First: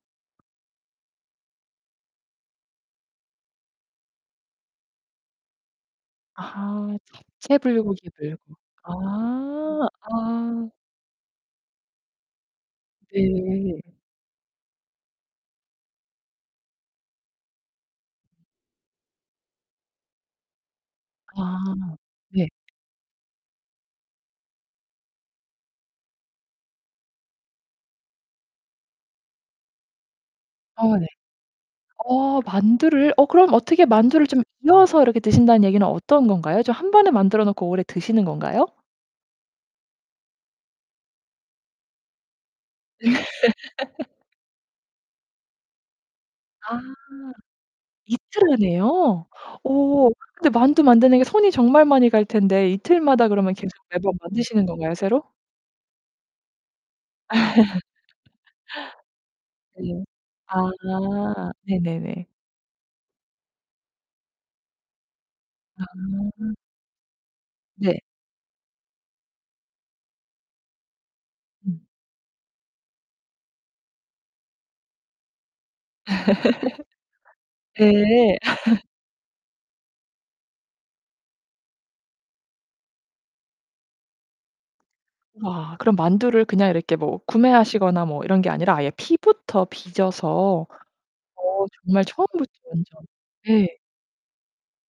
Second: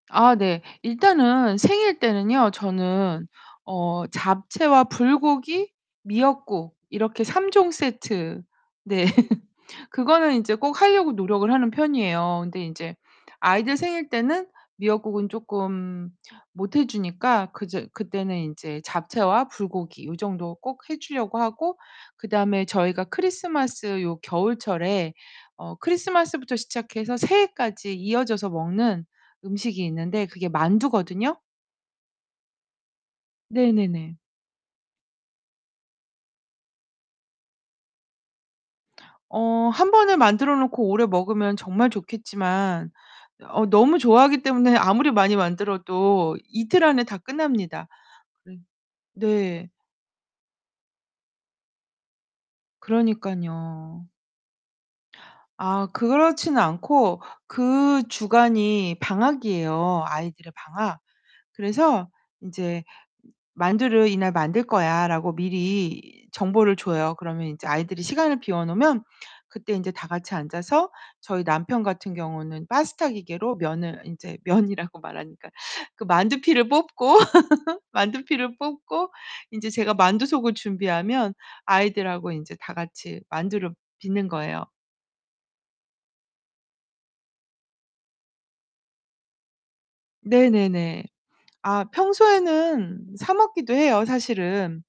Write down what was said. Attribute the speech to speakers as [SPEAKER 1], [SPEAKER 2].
[SPEAKER 1] 아 네. 일단은 생일 때는요 저는 어 잡채와 불고기, 미역국
[SPEAKER 2] 아하
[SPEAKER 1] 이렇게 3
[SPEAKER 2] 잡채
[SPEAKER 1] 종
[SPEAKER 2] 불고기를
[SPEAKER 1] 세트
[SPEAKER 2] 아
[SPEAKER 1] 네. 그거는 인제
[SPEAKER 2] 아.
[SPEAKER 1] 꼭 하려고 노력을 하는 편이에요. 근데 인제 아이들
[SPEAKER 2] 네.
[SPEAKER 1] 생일 때는 미역국은 쪼끔 못해 주니까 그저 그때는 이제 잡채와 불고기 요 정도 꼭 해 주려고
[SPEAKER 2] 아
[SPEAKER 1] 하고
[SPEAKER 2] 네.
[SPEAKER 1] 그다음에 저희가 크리스마스 요 겨울철에 어 크리스마스부터 시작해서 새해까지 이어져서 먹는 음식이 있는데 그게
[SPEAKER 2] 아 네.
[SPEAKER 1] 만두거든요.
[SPEAKER 2] 어 만두를 어 그럼 어떻게
[SPEAKER 1] 네네네.
[SPEAKER 2] 만두를 좀 이어서 이렇게 드신다는 얘기는 어떤 건가요? 좀 한번에 만들어 놓고 오래 드시는 건가요?
[SPEAKER 1] 어 한번에 만들어 놓고 오래 먹으면 정말 좋겠지만 어 너무 좋아하기 때문에 아무리 많이 만들어도
[SPEAKER 2] 아.
[SPEAKER 1] 이틀 안에 다 끝납니다.
[SPEAKER 2] 이틀
[SPEAKER 1] 음.
[SPEAKER 2] 안에요?
[SPEAKER 1] 네.
[SPEAKER 2] 오 근데 만두 만드는 게 손이 정말 많이 갈 텐데 이틀마다 그러면 계속
[SPEAKER 1] 그러니깐요.
[SPEAKER 2] 매번 만드시는 건가요 새로?
[SPEAKER 1] 아 그렇진 않고 그 주간이 방학이에요
[SPEAKER 2] 네.
[SPEAKER 1] 아이들의
[SPEAKER 2] 아
[SPEAKER 1] 방학. 그래서
[SPEAKER 2] 네네네.
[SPEAKER 1] 인제 "만두를 이날 만들 거야."라고 미리
[SPEAKER 2] 아.
[SPEAKER 1] 정보를 줘요. 그러면 인제
[SPEAKER 2] 네.
[SPEAKER 1] 아이들이 시간을 비워 놓으면 그때 인제 다 같이 앉아서 저희
[SPEAKER 2] 음.
[SPEAKER 1] 남편 같은 경우는 파스타 기계로 면을 인제 면이라고 말하니까 그 만두 피를 뽑고 만두
[SPEAKER 2] 예.
[SPEAKER 1] 피를 뽑고 인제 제가 만두속을 준비하면 아이들하고 인제 다 같이 만두를 빚는 거예요.
[SPEAKER 2] 와 그럼 만두를 그냥 이렇게 뭐 구매하시거나 뭐 이런 게 아니라 아예 피부터 빚어서
[SPEAKER 1] 네네네.
[SPEAKER 2] 어
[SPEAKER 1] 아
[SPEAKER 2] 정말 처음부터 완전
[SPEAKER 1] 평소에는 사 먹기도
[SPEAKER 2] 예.
[SPEAKER 1] 해요 사실은.